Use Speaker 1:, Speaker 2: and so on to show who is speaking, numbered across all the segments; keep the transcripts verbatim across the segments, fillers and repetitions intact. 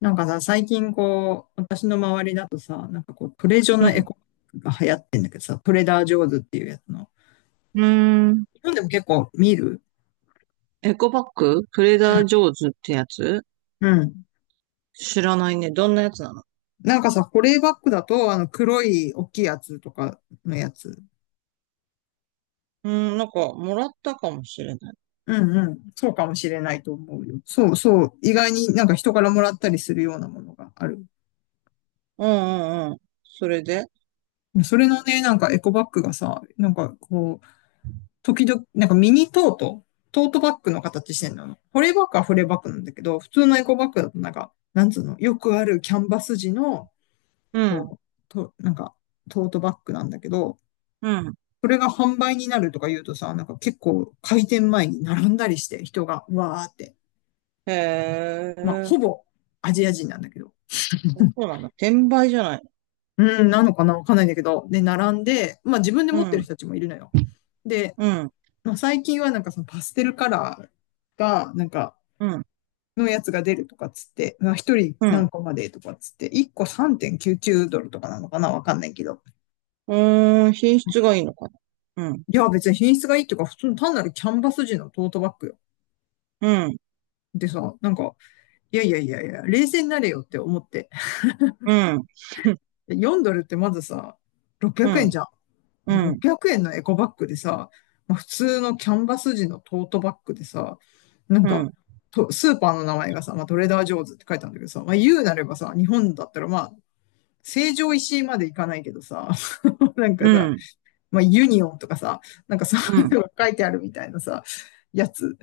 Speaker 1: なんかさ、最近こう、私の周りだとさ、なんかこう、トレジョ
Speaker 2: う
Speaker 1: のエ
Speaker 2: ん。
Speaker 1: コバッグが流行ってんだけどさ、トレーダージョーズっていうやつの。
Speaker 2: うーん。
Speaker 1: 日本でも結構見る。
Speaker 2: エコバッグ、トレーダージョーズってやつ
Speaker 1: うん。うん。
Speaker 2: 知らないね。どんなやつなの？
Speaker 1: なんかさ、保冷バッグだと、あの、黒い大きいやつとかのやつ。
Speaker 2: うーん、なんか、もらったかもしれない。
Speaker 1: うんうん。そうかもしれないと思うよ。そうそう。意外になんか人からもらったりするようなものがある。
Speaker 2: うんうんうん。それで、
Speaker 1: それのね、なんかエコバッグがさ、なんかこう、時々、なんかミニトート、トートバッグの形してんの。保冷バッグは保冷バッグなんだけど、普通のエコバッグだとなんか、なんつうの、よくあるキャンバス地の、
Speaker 2: う
Speaker 1: こ
Speaker 2: ん、
Speaker 1: う、と、なんか、トートバッグなんだけど、
Speaker 2: うん。
Speaker 1: それが販売になるとか言うとさ、なんか結構開店前に並んだりして人がわーって。
Speaker 2: へ
Speaker 1: まあ、
Speaker 2: え、
Speaker 1: ほぼアジア人なんだけど。
Speaker 2: そうなんだ。転売じゃない？
Speaker 1: うん、なのかなわかんないんだけど。で、並んで、まあ自分で
Speaker 2: う
Speaker 1: 持ってる
Speaker 2: ん、
Speaker 1: 人たちもいるのよ。で、
Speaker 2: うん、
Speaker 1: まあ、最近はなんかそのパステルカラーが、なんか
Speaker 2: うん、
Speaker 1: のやつが出るとかっつって、まあ、一人
Speaker 2: うん。
Speaker 1: 何個までとかっつって、一個さんてんきゅうきゅうドルとかなのかなわかんないけど。
Speaker 2: うーん、品質がいいのかな。うん、
Speaker 1: いや、別に品質がいいとか、普通の単なるキャンバス地のトートバッグよ。
Speaker 2: うん、
Speaker 1: でさ、なんか、いやいやいやいや、冷静になれよって思って。
Speaker 2: うん、
Speaker 1: よんドルってまずさ、600
Speaker 2: う
Speaker 1: 円
Speaker 2: ん、
Speaker 1: じゃん。で、
Speaker 2: うん、
Speaker 1: ろっぴゃくえんのエコバッグでさ、まあ、普通のキャンバス地のトートバッグでさ、なん
Speaker 2: う
Speaker 1: か、
Speaker 2: ん、
Speaker 1: とスーパーの名前がさ、まあ、トレーダー・ジョーズって書いてあるんだけどさ、まあ、言うなればさ、日本だったらまあ、成城石井まで行かないけどさ、なん
Speaker 2: う
Speaker 1: かさ、
Speaker 2: ん、
Speaker 1: まあ、ユニオンとかさ、なんかそ
Speaker 2: う
Speaker 1: ういう
Speaker 2: ん、
Speaker 1: のが書いてあるみたいなさ、やつ、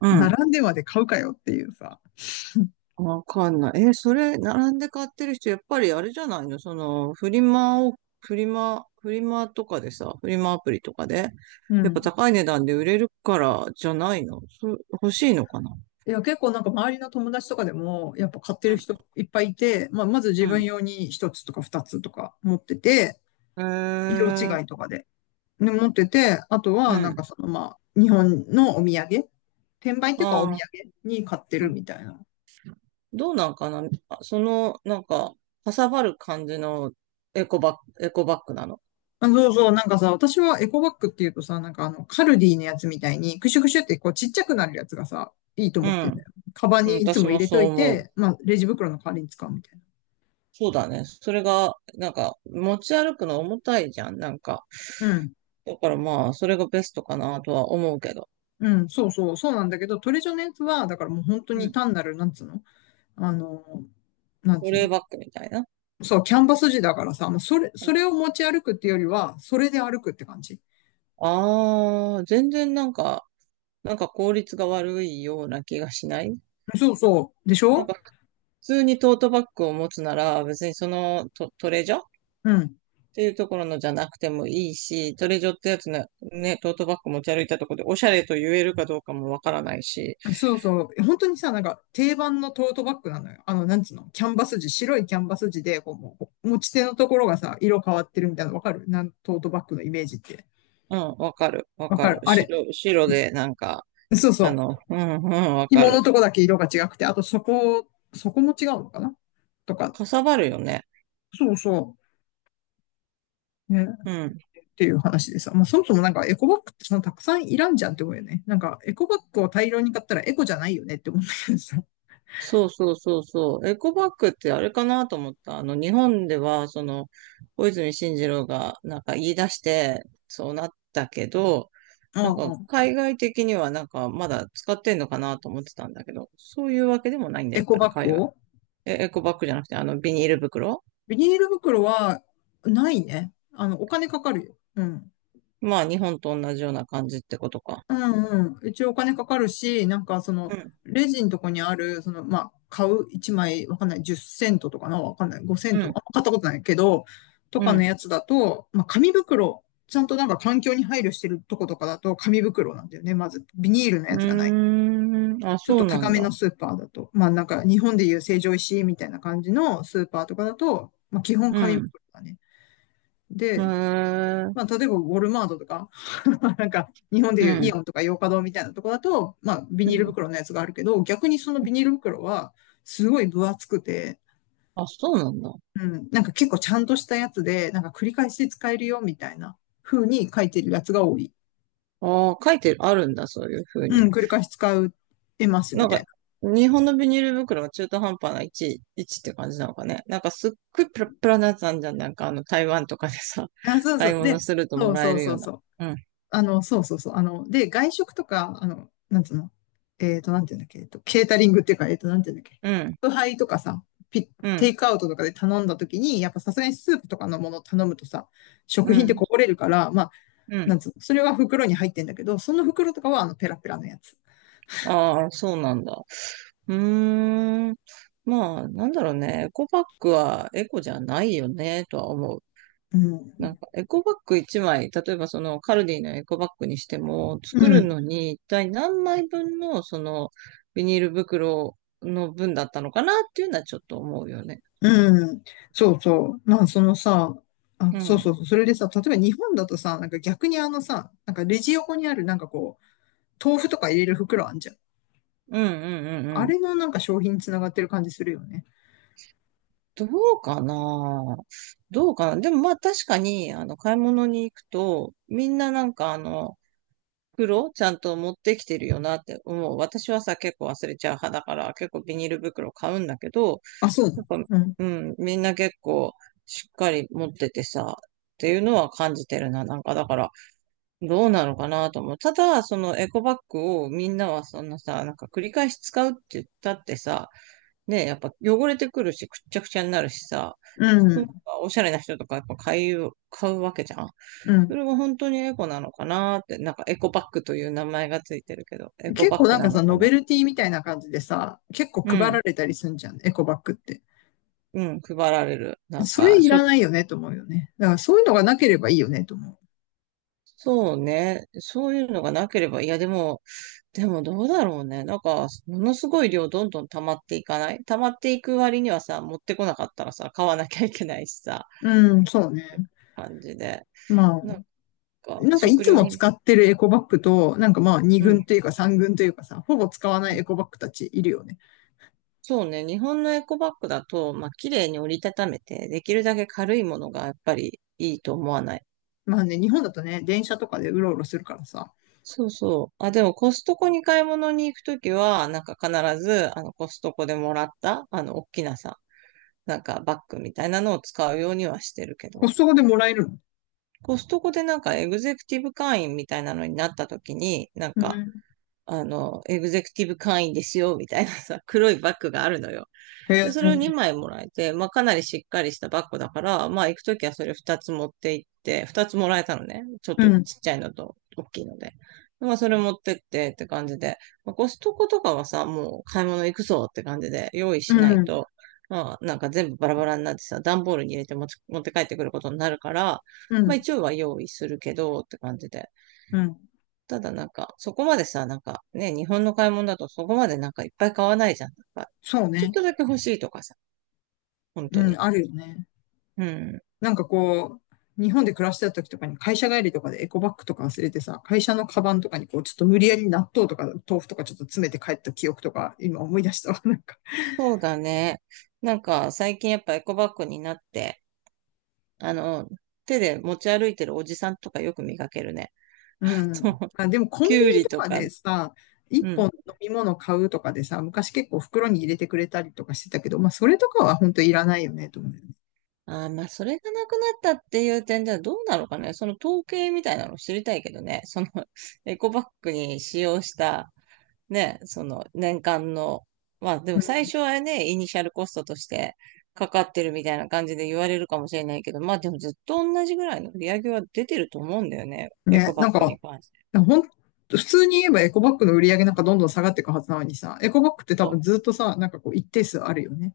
Speaker 2: うん。
Speaker 1: 並んでまで買うかよっていうさ。
Speaker 2: わかんない。え、それ、並んで買ってる人、やっぱりあれじゃないの、その、フリマを、フリマ、フリマとかでさ、フリマアプリとかで、
Speaker 1: う
Speaker 2: やっぱ
Speaker 1: ん。
Speaker 2: 高い値段で売れるからじゃないの？そ、欲しいのかな。
Speaker 1: いや、結構なんか周りの友達とかでも、やっぱ買って
Speaker 2: う
Speaker 1: る
Speaker 2: ん、
Speaker 1: 人いっぱいいて、まあ、まず自
Speaker 2: う
Speaker 1: 分
Speaker 2: ん。
Speaker 1: 用に一つとか二つとか持ってて、
Speaker 2: へ
Speaker 1: 色
Speaker 2: え、
Speaker 1: 違いとかで。ね持ってて、あと
Speaker 2: う
Speaker 1: はなん
Speaker 2: ん。
Speaker 1: かそのまあ、日本のお土産、転売っていうかお
Speaker 2: あ
Speaker 1: 土
Speaker 2: あ、
Speaker 1: 産に買ってるみたいな。
Speaker 2: どうなんかな。あ、その、なんか、かさばる感じの、エコバッグ、エコバッグなの？
Speaker 1: あ、そうそう、なんかさ、私はエコバッグっていうとさ、なんかあの、カルディのやつみたいに、クシュクシュってこうちっちゃくなるやつがさ、いいと
Speaker 2: う
Speaker 1: 思ってんだ
Speaker 2: ん。
Speaker 1: よ。カバン
Speaker 2: うん、
Speaker 1: にいつ
Speaker 2: 私
Speaker 1: も入
Speaker 2: も
Speaker 1: れ
Speaker 2: そ
Speaker 1: とい
Speaker 2: う思う。
Speaker 1: て、まあ、レジ袋の代わりに使うみたい
Speaker 2: そうだね。それが、なんか、持ち歩くの重たいじゃん。なんか、
Speaker 1: な。うん。
Speaker 2: だからまあ、それがベストかなとは思うけど。
Speaker 1: うん、そうそう、そうなんだけど、トレジョのやつは、だからもう本当
Speaker 2: う
Speaker 1: に
Speaker 2: ん。
Speaker 1: 単なる、なんつうの、あの、なん
Speaker 2: ト
Speaker 1: つう
Speaker 2: レ
Speaker 1: の、
Speaker 2: ーバックみたいな。
Speaker 1: そう、キャンバス地だからさ、もうそれ、それを持ち歩くっていうよりは、それで歩くって感じ。
Speaker 2: ああー、全然なんか、なんか効率が悪いような気がしない？
Speaker 1: そうそう、でし
Speaker 2: なん
Speaker 1: ょ。
Speaker 2: か普通にトートバッグを持つなら別にそのト、トレジョっ
Speaker 1: うん。
Speaker 2: ていうところのじゃなくてもいいし、トレジョってやつね。ね、トートバッグ持ち歩いたところでおしゃれと言えるかどうかもわからないし。
Speaker 1: そうそう。本当にさ、なんか定番のトートバッグなのよ。あの、なんつうの、キャンバス地、白いキャンバス地で、こう、もう持ち手のところがさ、色変わってるみたいなのわかるなん、トートバッグのイメージって。
Speaker 2: うん、わかる、わ
Speaker 1: わ
Speaker 2: か
Speaker 1: か
Speaker 2: る。
Speaker 1: るあれ。
Speaker 2: 白、白でなんか、
Speaker 1: そう
Speaker 2: あ
Speaker 1: そう。
Speaker 2: の、うん、うん、わか
Speaker 1: 紐
Speaker 2: る。
Speaker 1: のとこだけ色が違くて、あとそこ、そこも違うのかなとか。
Speaker 2: かさばるよね。
Speaker 1: そうそう。ね。
Speaker 2: うん。
Speaker 1: っていう話でさ。まあ、そもそもなんかエコバッグってそのたくさんいらんじゃんって思うよね。なんか、エコバッグを大量に買ったらエコじゃないよねって思うんだけどさ。
Speaker 2: そうそうそうそう。エコバッグってあれかなと思った。あの、日本では、その、小泉進次郎がなんか言い出して、そうなったけど、
Speaker 1: う
Speaker 2: なん
Speaker 1: ん
Speaker 2: か
Speaker 1: うん。
Speaker 2: 海外的にはなんかまだ使ってんのかなと思ってたんだけど、そういうわけでもないんだ、
Speaker 1: エ
Speaker 2: やっ
Speaker 1: コ
Speaker 2: ぱり
Speaker 1: バッ
Speaker 2: 海
Speaker 1: グ
Speaker 2: 外。
Speaker 1: を、
Speaker 2: え、エコバッグじゃなくて、あの、ビニール袋。
Speaker 1: ビニール袋はないね。あの、お金かかるよ。うん。
Speaker 2: まあ、日本と同じような感じってことか。
Speaker 1: うんうん。一応お金かかるし、なんかその、
Speaker 2: うん、
Speaker 1: レジのとこにある、その、まあ、買ういちまい、わかんない、じゅっセントとかな、わかんない、ごセン
Speaker 2: う
Speaker 1: ト、
Speaker 2: ん、
Speaker 1: あ、買ったことないけど、と
Speaker 2: う
Speaker 1: かの
Speaker 2: ん。
Speaker 1: やつだと、まあ、紙袋、ちゃんとなんか環境に配慮してるとことかだと紙袋なんだよね、まず。ビニールの
Speaker 2: う
Speaker 1: やつがない。
Speaker 2: ーん、あ、
Speaker 1: ちょっ
Speaker 2: そ
Speaker 1: と
Speaker 2: うな
Speaker 1: 高
Speaker 2: ん
Speaker 1: め
Speaker 2: だ。
Speaker 1: のスーパーだと、まあなんか日本でいう成城石井みたいな感じのスーパーとかだと、まあ基本
Speaker 2: う
Speaker 1: 紙
Speaker 2: ん、
Speaker 1: 袋だね。
Speaker 2: へ
Speaker 1: で、
Speaker 2: ー、
Speaker 1: まあ、例えば、ウォルマートとか、なんか、日本で
Speaker 2: う
Speaker 1: いうイ
Speaker 2: ん、
Speaker 1: オンとかヨーカドーみたいなとこだと、まあ、ビ
Speaker 2: う
Speaker 1: ニール
Speaker 2: ん。
Speaker 1: 袋のやつがあるけど、逆にそのビニール袋は、すごい分厚くて、
Speaker 2: あ、そうなんだ。
Speaker 1: うん、なんか結構ちゃんとしたやつで、なんか繰り返し使えるよ、みたいな風に書いてるやつが多い。
Speaker 2: ああ、書いてあるんだ、そういう風
Speaker 1: う
Speaker 2: に。
Speaker 1: ん、繰り返し使えます、み
Speaker 2: なん
Speaker 1: た
Speaker 2: か、
Speaker 1: い
Speaker 2: 日本のビニール袋が中途半端な位置、位置って感じなのかね。なんかすっごいプラプラなやつあんじゃん。なんかあの台湾とかでさ、
Speaker 1: な。あ、そうそ
Speaker 2: 買い
Speaker 1: う。
Speaker 2: 物
Speaker 1: で、
Speaker 2: すると
Speaker 1: そ
Speaker 2: も
Speaker 1: う
Speaker 2: ら
Speaker 1: そ
Speaker 2: え
Speaker 1: う
Speaker 2: る
Speaker 1: そ
Speaker 2: よう
Speaker 1: う
Speaker 2: な。
Speaker 1: そう。
Speaker 2: うん、
Speaker 1: あの、そうそうそう。あの、で、外食とか、あの、なんつうの、えっと、なんていうんだっけ、えっと、ケータリングっていうか、えっと、なんていうんだっけ、
Speaker 2: うん、
Speaker 1: 宅配とかさ、ピ、
Speaker 2: う
Speaker 1: テ
Speaker 2: ん、
Speaker 1: イクアウトとかで頼んだ時に、やっぱさすがにスープとかのものを頼むとさ、食
Speaker 2: う
Speaker 1: 品って
Speaker 2: ん、
Speaker 1: こぼれるから、まあ、
Speaker 2: う
Speaker 1: な
Speaker 2: ん。
Speaker 1: んつうの、それは袋に入ってんだけど、その袋とかはあの、ペラペラのやつ。
Speaker 2: ああ、そうなんだ。うーん。まあ、なんだろうね。エコバッグはエコじゃないよね、とは思う。
Speaker 1: う
Speaker 2: な
Speaker 1: ん。
Speaker 2: んかエコバッグいちまい、例えばそのカルディのエコバッグにしても、
Speaker 1: う
Speaker 2: 作る
Speaker 1: ん。
Speaker 2: のに一体何枚分のそのビニール袋の分だったのかなっていうのはちょっと思うよね。
Speaker 1: うん。そうそう。まあ、そのさ、あ、
Speaker 2: うん。
Speaker 1: そ
Speaker 2: う
Speaker 1: う
Speaker 2: ん
Speaker 1: そうそう。それでさ、例えば日本だとさ、なんか逆にあのさ、なんかレジ横にあるなんかこう、豆腐とか入れる袋あんじゃん。
Speaker 2: うんうん
Speaker 1: あ
Speaker 2: うん。
Speaker 1: れのなんか商品につながってる感じするよね。
Speaker 2: どうかなどうかなでもまあ確かに、あの、買い物に行くと、みんななんかあの、袋ちゃんと持ってきてるよなって思う。私はさ、結構忘れちゃう派だから、結構ビニール袋買うんだけど、
Speaker 1: あ、そう。
Speaker 2: なんか、
Speaker 1: うん。
Speaker 2: うん、みんな結構しっかり持っててさ、っていうのは感じてるな。なんか、だから、どうなのかなと思う。ただ、そのエコバッグをみんなはそんなさ、なんか繰り返し使うって言ったってさ、ね、やっぱ汚れてくるし、くっちゃくちゃになるしさ、
Speaker 1: う
Speaker 2: なんか
Speaker 1: ん。
Speaker 2: おしゃれな人とかやっぱ買う、買うわけじゃん。
Speaker 1: う
Speaker 2: そ
Speaker 1: ん。
Speaker 2: れが本当にエコなのかなって、なんかエコバッグという名前がついてるけど、エコ
Speaker 1: 結
Speaker 2: バ
Speaker 1: 構
Speaker 2: ッ
Speaker 1: な
Speaker 2: グ
Speaker 1: ん
Speaker 2: な
Speaker 1: か
Speaker 2: の
Speaker 1: さ、
Speaker 2: か
Speaker 1: ノベ
Speaker 2: な。
Speaker 1: ルティみたいな感じでさ、結構
Speaker 2: う
Speaker 1: 配ら
Speaker 2: ん、
Speaker 1: れたりすんじゃん、エコバッグって。
Speaker 2: うん、配られる。なん
Speaker 1: それ
Speaker 2: か、
Speaker 1: いらないよねと思うよね。だからそういうのがなければいいよねと思
Speaker 2: そうね。そういうのがなければ、いや、でも、でもどうだろうね。なんか、ものすごい量どんどん溜まっていかない溜まっていく割にはさ、持ってこなかったらさ、買わなきゃいけないしさ、
Speaker 1: う。うん、そうね。
Speaker 2: 感じで。
Speaker 1: まあ、
Speaker 2: なんか、
Speaker 1: なんかい
Speaker 2: 食
Speaker 1: つ
Speaker 2: 料
Speaker 1: も
Speaker 2: 品。
Speaker 1: 使ってるエコバッグと、なんかまあに
Speaker 2: うん。
Speaker 1: 軍というかさん軍というかさ、ほぼ使わないエコバッグたちいるよね。
Speaker 2: そうね。日本のエコバッグだと、まあ、綺麗に折りたためて、できるだけ軽いものがやっぱりいいと思わない？
Speaker 1: まあね、日本だとね、電車とかでうろうろするからさ、
Speaker 2: そうそう。あ、でもコストコに買い物に行くときは、なんか必ず、あの、コストコでもらった、あの、大きなさ、なんかバッグみたいなのを使うようにはしてるけ
Speaker 1: コ
Speaker 2: ど、
Speaker 1: ストコでもらえるの。
Speaker 2: コストコでなんかエグゼクティブ会員みたいなのになった時に、なん
Speaker 1: う
Speaker 2: か、
Speaker 1: ん。
Speaker 2: あの、エグゼクティブ会員ですよ、みたいなさ、黒いバッグがあるのよ。
Speaker 1: へ
Speaker 2: で、それを
Speaker 1: え。
Speaker 2: にまいもらえて、まあかなりしっかりしたバッグだから、まあ行くときはそれふたつ持って行って、ふたつもらえたのね。ちょっ
Speaker 1: う
Speaker 2: とち
Speaker 1: ん。
Speaker 2: っちゃいのと大きいので。まあそれ持ってってって感じで、まあ、コストコとかはさ、もう買い物行くぞって感じで用意
Speaker 1: う
Speaker 2: しない
Speaker 1: ん。
Speaker 2: と、まあなんか全部バラバラになってさ、段ボールに入れて持ち、持って帰ってくることになるから、
Speaker 1: う
Speaker 2: まあ
Speaker 1: ん。
Speaker 2: 一応は用意するけどって感じで。
Speaker 1: うん。
Speaker 2: ただなんか、そこまでさ、なんかね、日本の買い物だとそこまでなんかいっぱい買わないじゃん。なんか
Speaker 1: そう
Speaker 2: ちょっ
Speaker 1: ね。
Speaker 2: とだけ欲しいとかさ、本当
Speaker 1: う
Speaker 2: に。
Speaker 1: ん、あるよね。
Speaker 2: うん。
Speaker 1: なんかこう、日本で暮らしてた時とかに会社帰りとかでエコバッグとか忘れてさ、会社のカバンとかにこう、ちょっと無理やり納豆とか豆腐とかちょっと詰めて帰った記憶とか、今思い出したわ、なんか。
Speaker 2: そうだね。なんか最近やっぱエコバッグになって、あの、手で持ち歩いてるおじさんとかよく見かけるね。
Speaker 1: う
Speaker 2: そ
Speaker 1: ん。
Speaker 2: う。
Speaker 1: あ、でもコ
Speaker 2: キ
Speaker 1: ンビ
Speaker 2: ュウ
Speaker 1: ニ
Speaker 2: リ
Speaker 1: と
Speaker 2: と
Speaker 1: か
Speaker 2: か。
Speaker 1: でさ、一
Speaker 2: う
Speaker 1: 本
Speaker 2: ん。
Speaker 1: 飲み物買うとかでさ、昔結構袋に入れてくれたりとかしてたけど、まあそれとかは本当いらないよね、と思うよね。
Speaker 2: ああ、まあ、それがなくなったっていう点ではどうなのかね。その統計みたいなの知りたいけどね。その エコバッグに使用したね、その年間の、まあで
Speaker 1: う
Speaker 2: も最初
Speaker 1: ん。
Speaker 2: はね、イニシャルコストとしてかかってるみたいな感じで言われるかもしれないけど、まあでもずっと同じぐらいの売り上げは出てると思うんだよね。エコ
Speaker 1: ね、
Speaker 2: バ
Speaker 1: な
Speaker 2: ッ
Speaker 1: ん
Speaker 2: グ
Speaker 1: か、
Speaker 2: に関して。
Speaker 1: ほん、普通に言えばエコバッグの売り上げなんかどんどん下がっていくはずなのにさ、エコバッグって多
Speaker 2: そ
Speaker 1: 分
Speaker 2: う
Speaker 1: ずっとさ、なんかこう一定数あるよね。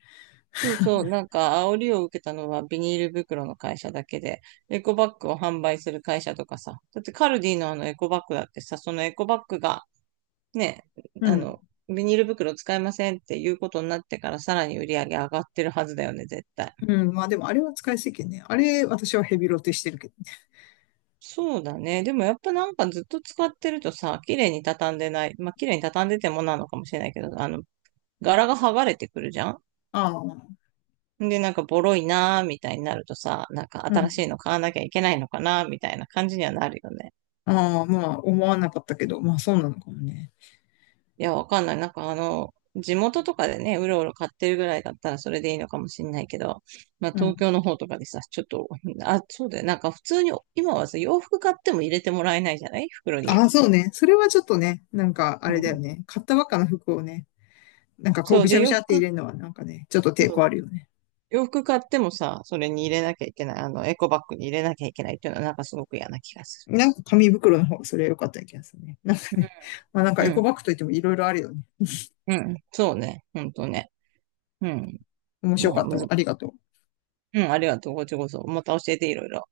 Speaker 2: そうそう、なんか煽りを受けたのはビニール袋の会社だけで、エコバッグを販売する会社とかさ、だってカルディのあのエコバッグだってさ、そのエコバッグがね、
Speaker 1: う
Speaker 2: あ
Speaker 1: ん。
Speaker 2: の、ビニール袋使いませんっていうことになってからさらに売り上げ上がってるはずだよね、絶対。
Speaker 1: うん。まあでもあれは使い捨てね。あれ私はヘビロテしてるけどね。
Speaker 2: そうだね。でもやっぱなんかずっと使ってるとさ、綺麗に畳んでない。まあ綺麗に畳んでてもなのかもしれないけど、あの、柄が剥がれてくるじゃん。
Speaker 1: ああ、
Speaker 2: で、なんかボロいなーみたいになるとさ、なんか
Speaker 1: う
Speaker 2: 新し
Speaker 1: ん。
Speaker 2: いの買わなきゃいけないのかなーみたいな感じにはなるよね。
Speaker 1: ああ、まあ思わなかったけど、まあそうなのかもね。
Speaker 2: いや、わかんない。なんかあの、地元とかでね、うろうろ買ってるぐらいだったらそれでいいのかもしれないけど、まあ
Speaker 1: う
Speaker 2: 東
Speaker 1: ん。
Speaker 2: 京の方とかでさ、ちょっと、あ、そうだよ。なんか普通に、今はさ、洋服買っても入れてもらえないじゃない、袋
Speaker 1: あ
Speaker 2: に。
Speaker 1: あ、そうね。それはちょっとね、なんかあ
Speaker 2: う
Speaker 1: れだよ
Speaker 2: ん。
Speaker 1: ね。買ったばっかの服をね、なんかこう
Speaker 2: そう
Speaker 1: ぐち
Speaker 2: で、
Speaker 1: ゃぐ
Speaker 2: 洋
Speaker 1: ちゃって入
Speaker 2: 服、
Speaker 1: れるのはなんかね、ちょっと
Speaker 2: そ
Speaker 1: 抵
Speaker 2: う
Speaker 1: 抗あるよね。
Speaker 2: 洋服買ってもさ、それに入れなきゃいけない。あの、エコバッグに入れなきゃいけないっていうのはなんかすごく嫌な気がす
Speaker 1: なんか紙袋の方がそれは良かった気がするね。なんか
Speaker 2: る。
Speaker 1: ね、まあなんか
Speaker 2: う
Speaker 1: エコ
Speaker 2: ん、
Speaker 1: バッグといってもいろいろあるよね。
Speaker 2: うん、うん。そうね。ほんとね。うん。
Speaker 1: 面白
Speaker 2: まあ、
Speaker 1: かった
Speaker 2: むず、
Speaker 1: わ。ありがとう。
Speaker 2: うん、ありがとう。こっちこそ。また教えていろいろ。